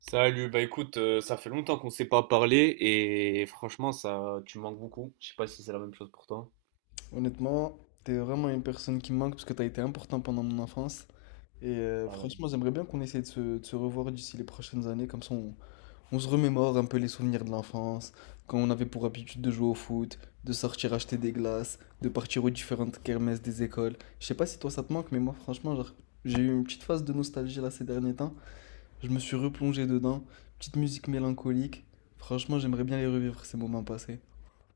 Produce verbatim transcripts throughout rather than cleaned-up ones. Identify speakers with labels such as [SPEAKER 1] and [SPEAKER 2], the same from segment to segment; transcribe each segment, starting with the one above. [SPEAKER 1] Salut, bah écoute, euh, ça fait longtemps qu'on s'est pas parlé et franchement, ça, tu me manques beaucoup. Je sais pas si c'est la même chose pour toi.
[SPEAKER 2] Honnêtement, t'es vraiment une personne qui me manque parce que t'as été important pendant mon enfance. Et euh, franchement, j'aimerais bien qu'on essaie de se, de se revoir d'ici les prochaines années. Comme ça, on, on se remémore un peu les souvenirs de l'enfance, quand on avait pour habitude de jouer au foot, de sortir acheter des glaces, de partir aux différentes kermesses des écoles. Je sais pas si toi ça te manque, mais moi, franchement, genre, j'ai eu une petite phase de nostalgie là ces derniers temps. Je me suis replongé dedans. Petite musique mélancolique. Franchement, j'aimerais bien les revivre, ces moments passés.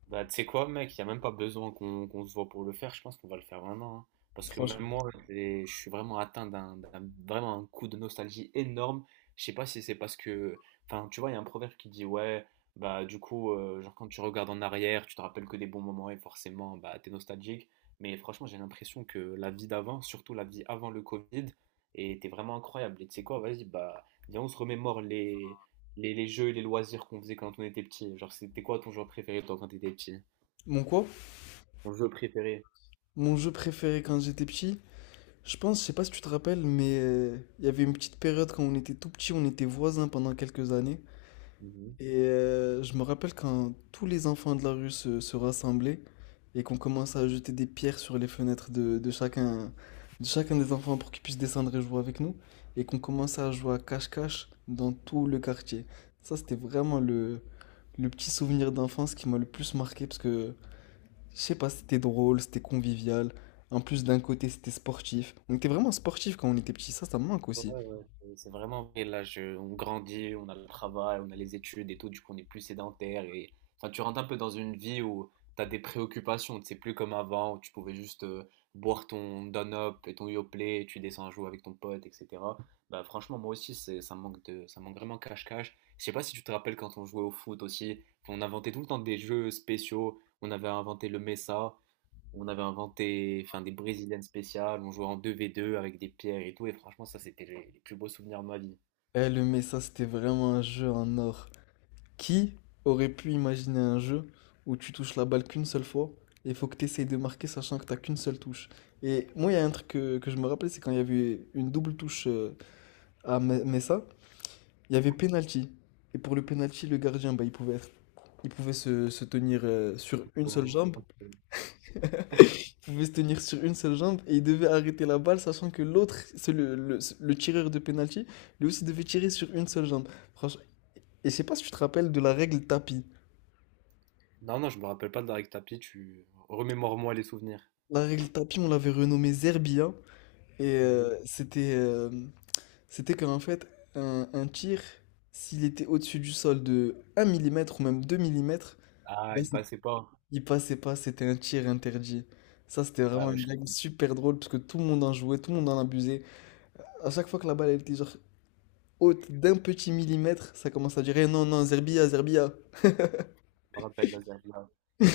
[SPEAKER 1] Bah, tu sais quoi, mec, il n'y a même pas besoin qu'on qu'on se voit pour le faire. Je pense qu'on va le faire vraiment, hein. Parce que même
[SPEAKER 2] Franchement.
[SPEAKER 1] moi, j'ai- je suis vraiment atteint d'un d'un- vraiment un coup de nostalgie énorme. Je sais pas si c'est parce que. Enfin, tu vois, il y a un proverbe qui dit, ouais, bah, du coup, euh, genre, quand tu regardes en arrière, tu te rappelles que des bons moments et forcément, bah, t'es nostalgique. Mais franchement, j'ai l'impression que la vie d'avant, surtout la vie avant le Covid, était vraiment incroyable. Et tu sais quoi, vas-y, bah, viens, on se remémore les, les jeux et les loisirs qu'on faisait quand on était petit. Genre, c'était quoi ton jeu préféré toi quand t'étais petit?
[SPEAKER 2] Mon quoi?
[SPEAKER 1] Ton jeu préféré?
[SPEAKER 2] Mon jeu préféré quand j'étais petit? Je pense, je sais pas si tu te rappelles, mais euh, il y avait une petite période quand on était tout petit, on était voisins pendant quelques années. Et euh, je me rappelle quand tous les enfants de la rue se, se rassemblaient et qu'on commençait à jeter des pierres sur les fenêtres de, de chacun, de chacun des enfants pour qu'ils puissent descendre et jouer avec nous. Et qu'on commençait à jouer à cache-cache dans tout le quartier. Ça, c'était vraiment le, le petit souvenir d'enfance qui m'a le plus marqué parce que je sais pas, c'était drôle, c'était convivial. En plus, d'un côté, c'était sportif. On était vraiment sportif quand on était petit, ça, ça me manque
[SPEAKER 1] Ouais,
[SPEAKER 2] aussi.
[SPEAKER 1] ouais, c'est c'est vraiment vrai. Là, je- on grandit, on a le travail, on a les études et tout, du coup, on est plus sédentaire. Et enfin, tu rentres un peu dans une vie où tu as des préoccupations. C'est plus comme avant où tu pouvais juste euh, boire ton Don-Up et ton Yoplait, et tu descends jouer avec ton pote, et cetera. Bah, franchement, moi aussi, c'est, ça me manque de, ça me manque vraiment cache-cache. Je sais pas si tu te rappelles quand on jouait au foot aussi. Enfin, on inventait tout le temps des jeux spéciaux. On avait inventé le Mesa, on avait inventé enfin, des brésiliennes spéciales, on jouait en deux v deux avec des pierres et tout, et franchement, ça, c'était les, les plus beaux souvenirs de ma vie.
[SPEAKER 2] Eh, le Mesa, c'était vraiment un jeu en or. Qui aurait pu imaginer un jeu où tu touches la balle qu'une seule fois et il faut que tu essayes de marquer sachant que t'as qu'une seule touche. Et moi, il y a un truc que, que je me rappelais, c'est quand il y avait une double touche euh, à Me- Mesa, il y avait penalty. Et pour le penalty, le gardien, bah, il pouvait être- il pouvait se, se tenir euh, sur une seule
[SPEAKER 1] Euh,
[SPEAKER 2] jambe, pouvait se tenir sur une seule jambe et il devait arrêter la balle, sachant que l'autre, c'est le, le- le tireur de penalty, lui aussi devait tirer sur une seule jambe. Franchement, et je sais pas si tu te rappelles de la règle tapis.
[SPEAKER 1] Non, non, je me rappelle pas de Darek Tapi, tu remémore-moi les souvenirs.
[SPEAKER 2] La règle tapis, on l'avait renommée Zerbia et
[SPEAKER 1] Mhm.
[SPEAKER 2] euh, c'était euh, c'était qu'en fait un, un tir, s'il était au-dessus du sol de un millimètre ou même deux millimètres,
[SPEAKER 1] Ah,
[SPEAKER 2] bah,
[SPEAKER 1] il
[SPEAKER 2] c'est-
[SPEAKER 1] passait pas.
[SPEAKER 2] il passait pas, c'était un tir interdit. Ça, c'était
[SPEAKER 1] Ouais,
[SPEAKER 2] vraiment
[SPEAKER 1] ouais,
[SPEAKER 2] une règle super drôle parce que tout le monde en jouait, tout le monde en abusait. À chaque fois que la balle elle était genre haute d'un petit millimètre, ça commence à durer. Non, non, Zerbia, Zerbia.
[SPEAKER 1] je me rappelle la Z A D.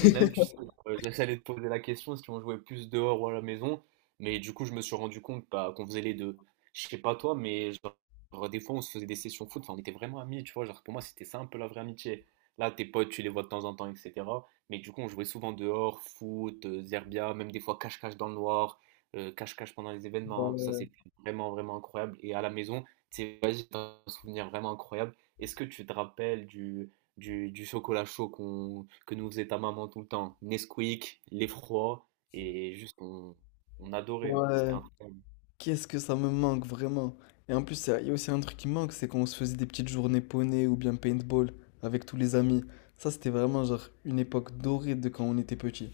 [SPEAKER 1] Et même, tu sais, euh, j'essayais de poser la question si on jouait plus dehors ou à la maison. Mais du coup, je me suis rendu compte bah, qu'on faisait les deux. Je sais pas toi, mais genre, des fois, on se faisait des sessions foot. Enfin, on était vraiment amis, tu vois. Genre, pour moi, c'était ça un peu la vraie amitié. Là, tes potes, tu les vois de temps en temps, et cetera. Mais du coup, on jouait souvent dehors, foot, euh, zerbia, même des fois cache-cache dans le noir, euh, cache-cache pendant les événements. Ça,
[SPEAKER 2] Ouais,
[SPEAKER 1] c'était vraiment, vraiment incroyable. Et à la maison, c'est un souvenir vraiment incroyable. Est-ce que tu te rappelles du, du, du chocolat chaud qu'on, que nous faisait ta maman tout le temps. Nesquik, l'effroi, et juste on, on adorait, moi. C'était
[SPEAKER 2] ouais.
[SPEAKER 1] incroyable.
[SPEAKER 2] Qu'est-ce que ça me manque vraiment. Et en plus, ça- il y a aussi un truc qui manque, c'est quand on se faisait des petites journées poney ou bien paintball avec tous les amis. Ça, c'était vraiment genre une époque dorée de quand on était petit.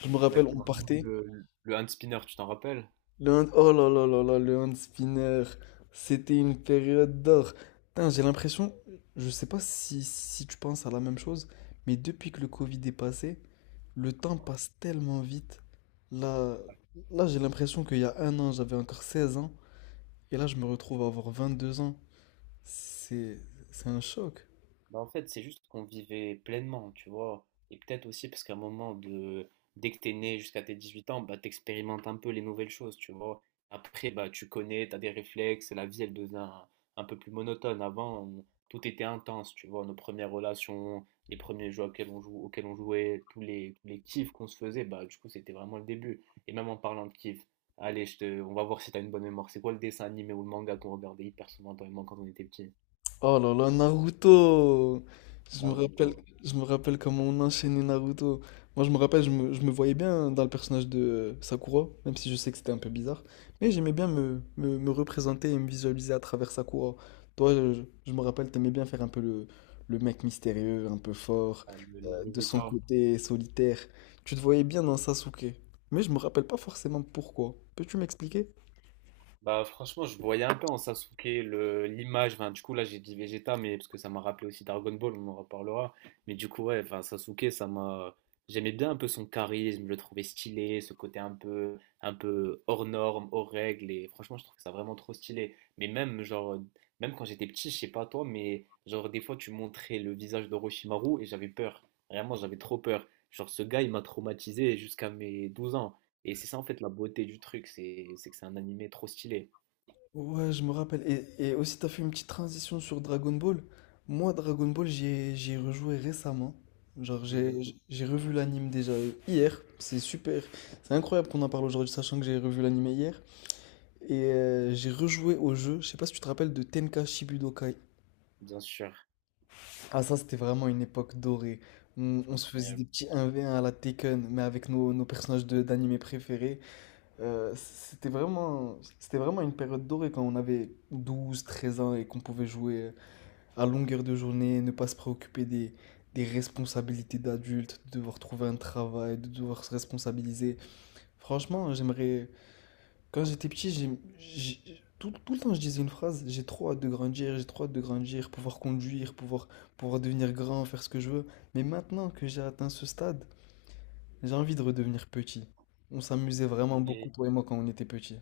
[SPEAKER 2] Je me rappelle, on
[SPEAKER 1] Exactement.
[SPEAKER 2] partait.
[SPEAKER 1] Le, le hand spinner, tu t'en rappelles?
[SPEAKER 2] Le hand, oh là là là là, le hand spinner, c'était une période d'or. Putain, j'ai l'impression, je sais pas si, si tu penses à la même chose, mais depuis que le Covid est passé, le temps passe tellement vite. Là, là j'ai l'impression qu'il y a un an, j'avais encore seize ans, et là, je me retrouve à avoir vingt deux ans. C'est, c'est un choc.
[SPEAKER 1] Bah, en fait, c'est juste qu'on vivait pleinement, tu vois. Et peut-être aussi parce qu'à un moment de dès que t'es né jusqu'à tes dix-huit ans, bah t'expérimentes un peu les nouvelles choses, tu vois. Après, bah tu connais, t'as des réflexes, la vie elle devient un peu plus monotone. Avant, on- tout était intense, tu vois, nos premières relations, les premiers jeux auxquels on joue auxquels on jouait, tous les, tous les kiffs qu'on se faisait, bah du coup c'était vraiment le début. Et même en parlant de kiff, allez, je te... on va voir si t'as une bonne mémoire. C'est quoi le dessin animé ou le manga qu'on regardait hyper souvent toi et moi quand on était petit?
[SPEAKER 2] Oh là là, Naruto! Je me
[SPEAKER 1] Naruto.
[SPEAKER 2] rappelle, je me rappelle comment on enchaînait Naruto. Moi, je me rappelle, je me, je me voyais bien dans le personnage de euh, Sakura, même si je sais que c'était un peu bizarre. Mais j'aimais bien me, me, me représenter et me visualiser à travers Sakura. Toi, je, je- me rappelle, t'aimais bien faire un peu le, le mec mystérieux, un peu fort,
[SPEAKER 1] Ah, le- le
[SPEAKER 2] euh, de son
[SPEAKER 1] Vegeta.
[SPEAKER 2] côté solitaire. Tu te voyais bien dans Sasuke. Mais je me rappelle pas forcément pourquoi. Peux-tu m'expliquer?
[SPEAKER 1] Bah franchement, je voyais un peu en Sasuke le l'image. Enfin, du coup là, j'ai dit Vegeta, mais parce que ça m'a rappelé aussi Dragon Ball, on en reparlera. Mais du coup, ouais, enfin Sasuke, ça m'a. J'aimais bien un peu son charisme, je le trouvais stylé, ce côté un peu, un peu hors norme, hors règles. Et franchement, je trouve ça vraiment trop stylé. Mais même genre, même quand j'étais petit, je sais pas toi, mais genre des fois tu montrais le visage d'Orochimaru et j'avais peur. Vraiment, j'avais trop peur. Genre ce gars, il m'a traumatisé jusqu'à mes douze ans. Et c'est ça en fait la beauté du truc, c'est c'est que c'est un animé trop stylé.
[SPEAKER 2] Ouais, je me rappelle. Et, et aussi, t'as fait une petite transition sur Dragon Ball. Moi, Dragon Ball, j'y ai, j'y ai rejoué récemment. Genre,
[SPEAKER 1] Mhm.
[SPEAKER 2] j'ai, j'ai j'ai revu l'anime déjà hier. C'est super. C'est incroyable qu'on en parle aujourd'hui, sachant que j'ai revu l'anime hier. Et euh, j'ai rejoué au jeu. Je sais pas si tu te rappelles de Tenka Shibudokai.
[SPEAKER 1] Bien sûr,
[SPEAKER 2] Ah, ça, c'était vraiment une époque dorée. On, on se faisait des
[SPEAKER 1] incroyable.
[SPEAKER 2] petits un contre un à la Tekken, mais avec nos, nos personnages de, d'anime préférés. Euh, c'était vraiment, c'était vraiment une période dorée quand on avait douze treize ans et qu'on pouvait jouer à longueur de journée, ne pas se préoccuper des, des responsabilités d'adulte, de devoir trouver un travail, de devoir se responsabiliser. Franchement, j'aimerais. Quand j'étais petit, j'ai, j'ai- tout, tout le temps je disais une phrase, j'ai trop hâte de grandir, j'ai trop hâte de grandir, pouvoir conduire, pouvoir, pouvoir devenir grand, faire ce que je veux. Mais maintenant que j'ai atteint ce stade, j'ai envie de redevenir petit. On s'amusait vraiment beaucoup,
[SPEAKER 1] Mais
[SPEAKER 2] toi et moi, quand on était petit.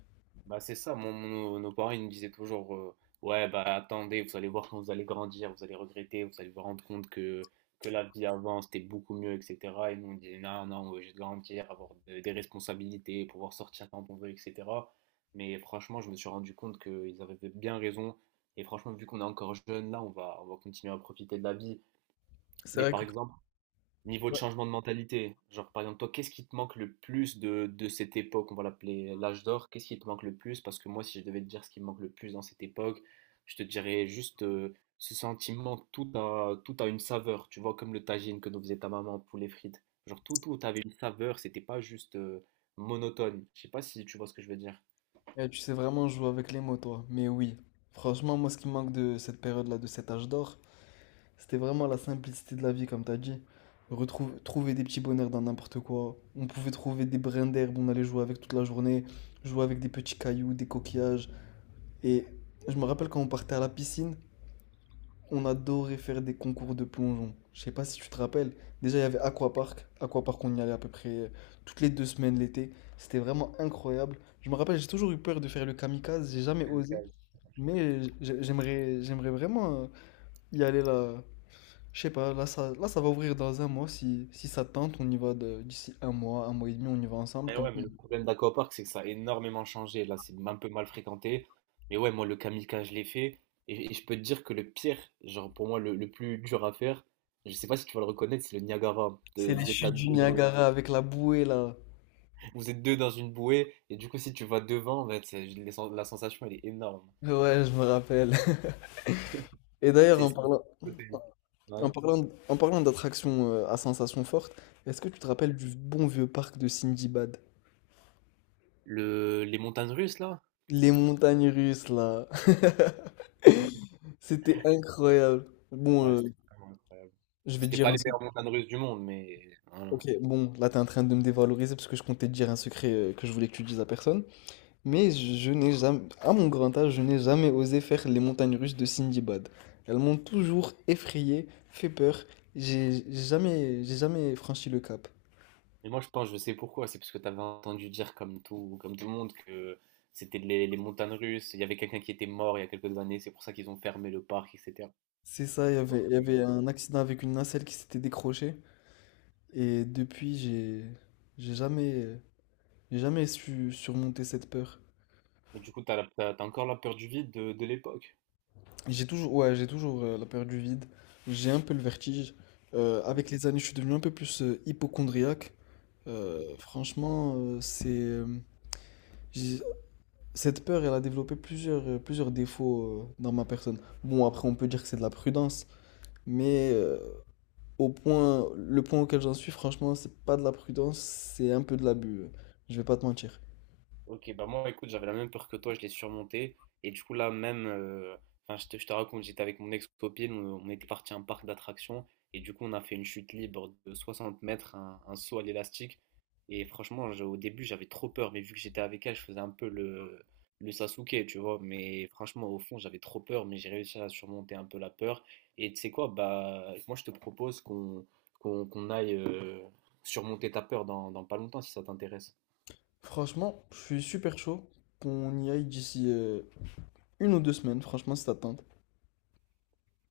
[SPEAKER 1] bah c'est ça, mon, mon- nos, parents ils nous disaient toujours euh, ouais bah attendez, vous allez voir quand vous allez grandir, vous allez regretter, vous allez vous rendre compte que, que la vie avant c'était beaucoup mieux, et cetera. Et nous on disait non, non, on est de grandir, avoir de- des responsabilités, pouvoir sortir quand on veut, et cetera. Mais franchement, je me suis rendu compte qu'ils avaient bien raison. Et franchement, vu qu'on est encore jeune là, on va, on va continuer à profiter de la vie.
[SPEAKER 2] C'est
[SPEAKER 1] Mais
[SPEAKER 2] vrai.
[SPEAKER 1] par exemple, niveau de
[SPEAKER 2] Ouais.
[SPEAKER 1] changement de mentalité, genre par exemple, toi, qu'est-ce qui te manque le plus de, de cette époque, on va l'appeler l'âge d'or, qu'est-ce qui te manque le plus? Parce que moi, si je devais te dire ce qui me manque le plus dans cette époque, je te dirais juste euh, ce sentiment, que tout a, tout a une saveur, tu vois, comme le tagine que nous faisait ta maman, poulet frites. Genre tout, tout avait une saveur, c'était pas juste euh, monotone. Je sais pas si tu vois ce que je veux dire.
[SPEAKER 2] Eh, tu sais vraiment jouer avec les mots, toi. Mais oui, franchement, moi, ce qui me manque de cette période-là, de cet âge d'or, c'était vraiment la simplicité de la vie, comme t'as dit. Retrouve, trouver des petits bonheurs dans n'importe quoi. On pouvait trouver des brins d'herbe, on allait jouer avec toute la journée, jouer avec des petits cailloux, des coquillages. Et je me rappelle quand on partait à la piscine, on adorait faire des concours de plongeon. Je sais pas si tu te rappelles. Déjà, il y avait Aquapark. Aquapark, on y allait à peu près euh, toutes les deux semaines l'été. C'était vraiment incroyable. Je me rappelle, j'ai toujours eu peur de faire le kamikaze. J'ai jamais osé. Mais j'ai- j'aimerais, j'aimerais vraiment euh, y aller là. Je sais pas, là ça, là ça va ouvrir dans un mois. Si, si ça te tente, on y va de- d'ici un mois, un mois et demi, on y va ensemble.
[SPEAKER 1] Mais
[SPEAKER 2] Comme
[SPEAKER 1] ouais,
[SPEAKER 2] ça.
[SPEAKER 1] mais le problème d'Aquapark, c'est que ça a énormément changé. Là, c'est un peu mal fréquenté. Mais ouais, moi, le kamikaze, je l'ai fait. Et, et je peux te dire que le pire, genre pour moi, le, le plus dur à faire, je sais pas si tu vas le reconnaître, c'est le Niagara. De-
[SPEAKER 2] C'est les
[SPEAKER 1] vous êtes à
[SPEAKER 2] chutes
[SPEAKER 1] deux,
[SPEAKER 2] du
[SPEAKER 1] euh,
[SPEAKER 2] Niagara avec la bouée là.
[SPEAKER 1] vous êtes deux dans une bouée. Et du coup, si tu vas devant, en fait, c'est- les sens- la sensation, elle est énorme.
[SPEAKER 2] Ouais, je me rappelle. Et d'ailleurs,
[SPEAKER 1] C'est
[SPEAKER 2] en
[SPEAKER 1] c'est-
[SPEAKER 2] parlant, En
[SPEAKER 1] Ouais.
[SPEAKER 2] parlant, d- en parlant d'attractions euh, à sensations fortes, est-ce que tu te rappelles du bon vieux parc de Sindibad?
[SPEAKER 1] Le, les montagnes russes, là?
[SPEAKER 2] Les montagnes russes, là. C'était incroyable. Bon,
[SPEAKER 1] Ouais,
[SPEAKER 2] euh,
[SPEAKER 1] c'était vraiment incroyable.
[SPEAKER 2] je
[SPEAKER 1] Bon,
[SPEAKER 2] vais te
[SPEAKER 1] c'était
[SPEAKER 2] dire
[SPEAKER 1] pas
[SPEAKER 2] un
[SPEAKER 1] les
[SPEAKER 2] secret.
[SPEAKER 1] meilleures montagnes russes du monde, mais voilà.
[SPEAKER 2] Ok, bon, là, t'es en train de me dévaloriser parce que je comptais te dire un secret euh, que je voulais que tu dises à personne. Mais je, je n'ai jamais, à mon grand âge, je n'ai jamais osé faire les montagnes russes de Sindibad. Elles m'ont toujours effrayé, fait peur. J'ai j'ai jamais, j'ai jamais franchi le cap.
[SPEAKER 1] Mais moi, je pense, je sais pourquoi. C'est parce que tu avais entendu dire, comme tout, comme tout le monde, que c'était les, les montagnes russes. Il y avait quelqu'un qui était mort il y a quelques années. C'est pour ça qu'ils ont fermé le parc, et cetera.
[SPEAKER 2] C'est ça, il y avait, il y
[SPEAKER 1] Euh,
[SPEAKER 2] avait un accident avec une nacelle qui s'était décrochée. Et depuis, j'ai, j'ai jamais, j'ai jamais su surmonter cette peur.
[SPEAKER 1] et du coup, tu as encore la peur du vide de, de l'époque.
[SPEAKER 2] J'ai toujours, ouais, j'ai toujours euh, la peur du vide. J'ai un peu le vertige. Euh, avec les années, je suis devenu un peu plus euh, hypochondriaque. Euh, franchement, euh, c'est, euh, j'ai- Cette peur, elle a développé plusieurs, euh, plusieurs défauts euh, dans ma personne. Bon, après, on peut dire que c'est de la prudence, mais euh, Au point, le point auquel j'en suis, franchement, c'est pas de la prudence, c'est un peu de l'abus. euh, Je vais pas te mentir.
[SPEAKER 1] Ok, bah moi, écoute, j'avais la même peur que toi, je l'ai surmontée. Et du coup, là, même, euh, enfin, je te, je te raconte, j'étais avec mon ex-copine, on, on était parti à un parc d'attractions. Et du coup, on a fait une chute libre de soixante mètres, un, un saut à l'élastique. Et franchement, je- au début, j'avais trop peur. Mais vu que j'étais avec elle, je faisais un peu le le Sasuke, tu vois. Mais franchement, au fond, j'avais trop peur. Mais j'ai réussi à surmonter un peu la peur. Et tu sais quoi, bah, moi, je te propose qu'on qu'on qu'on aille euh, surmonter ta peur dans, dans pas longtemps, si ça t'intéresse.
[SPEAKER 2] Franchement, je suis super chaud qu'on y aille d'ici euh, une ou deux semaines. Franchement, si t'attends.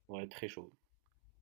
[SPEAKER 1] Ouais, très chaud.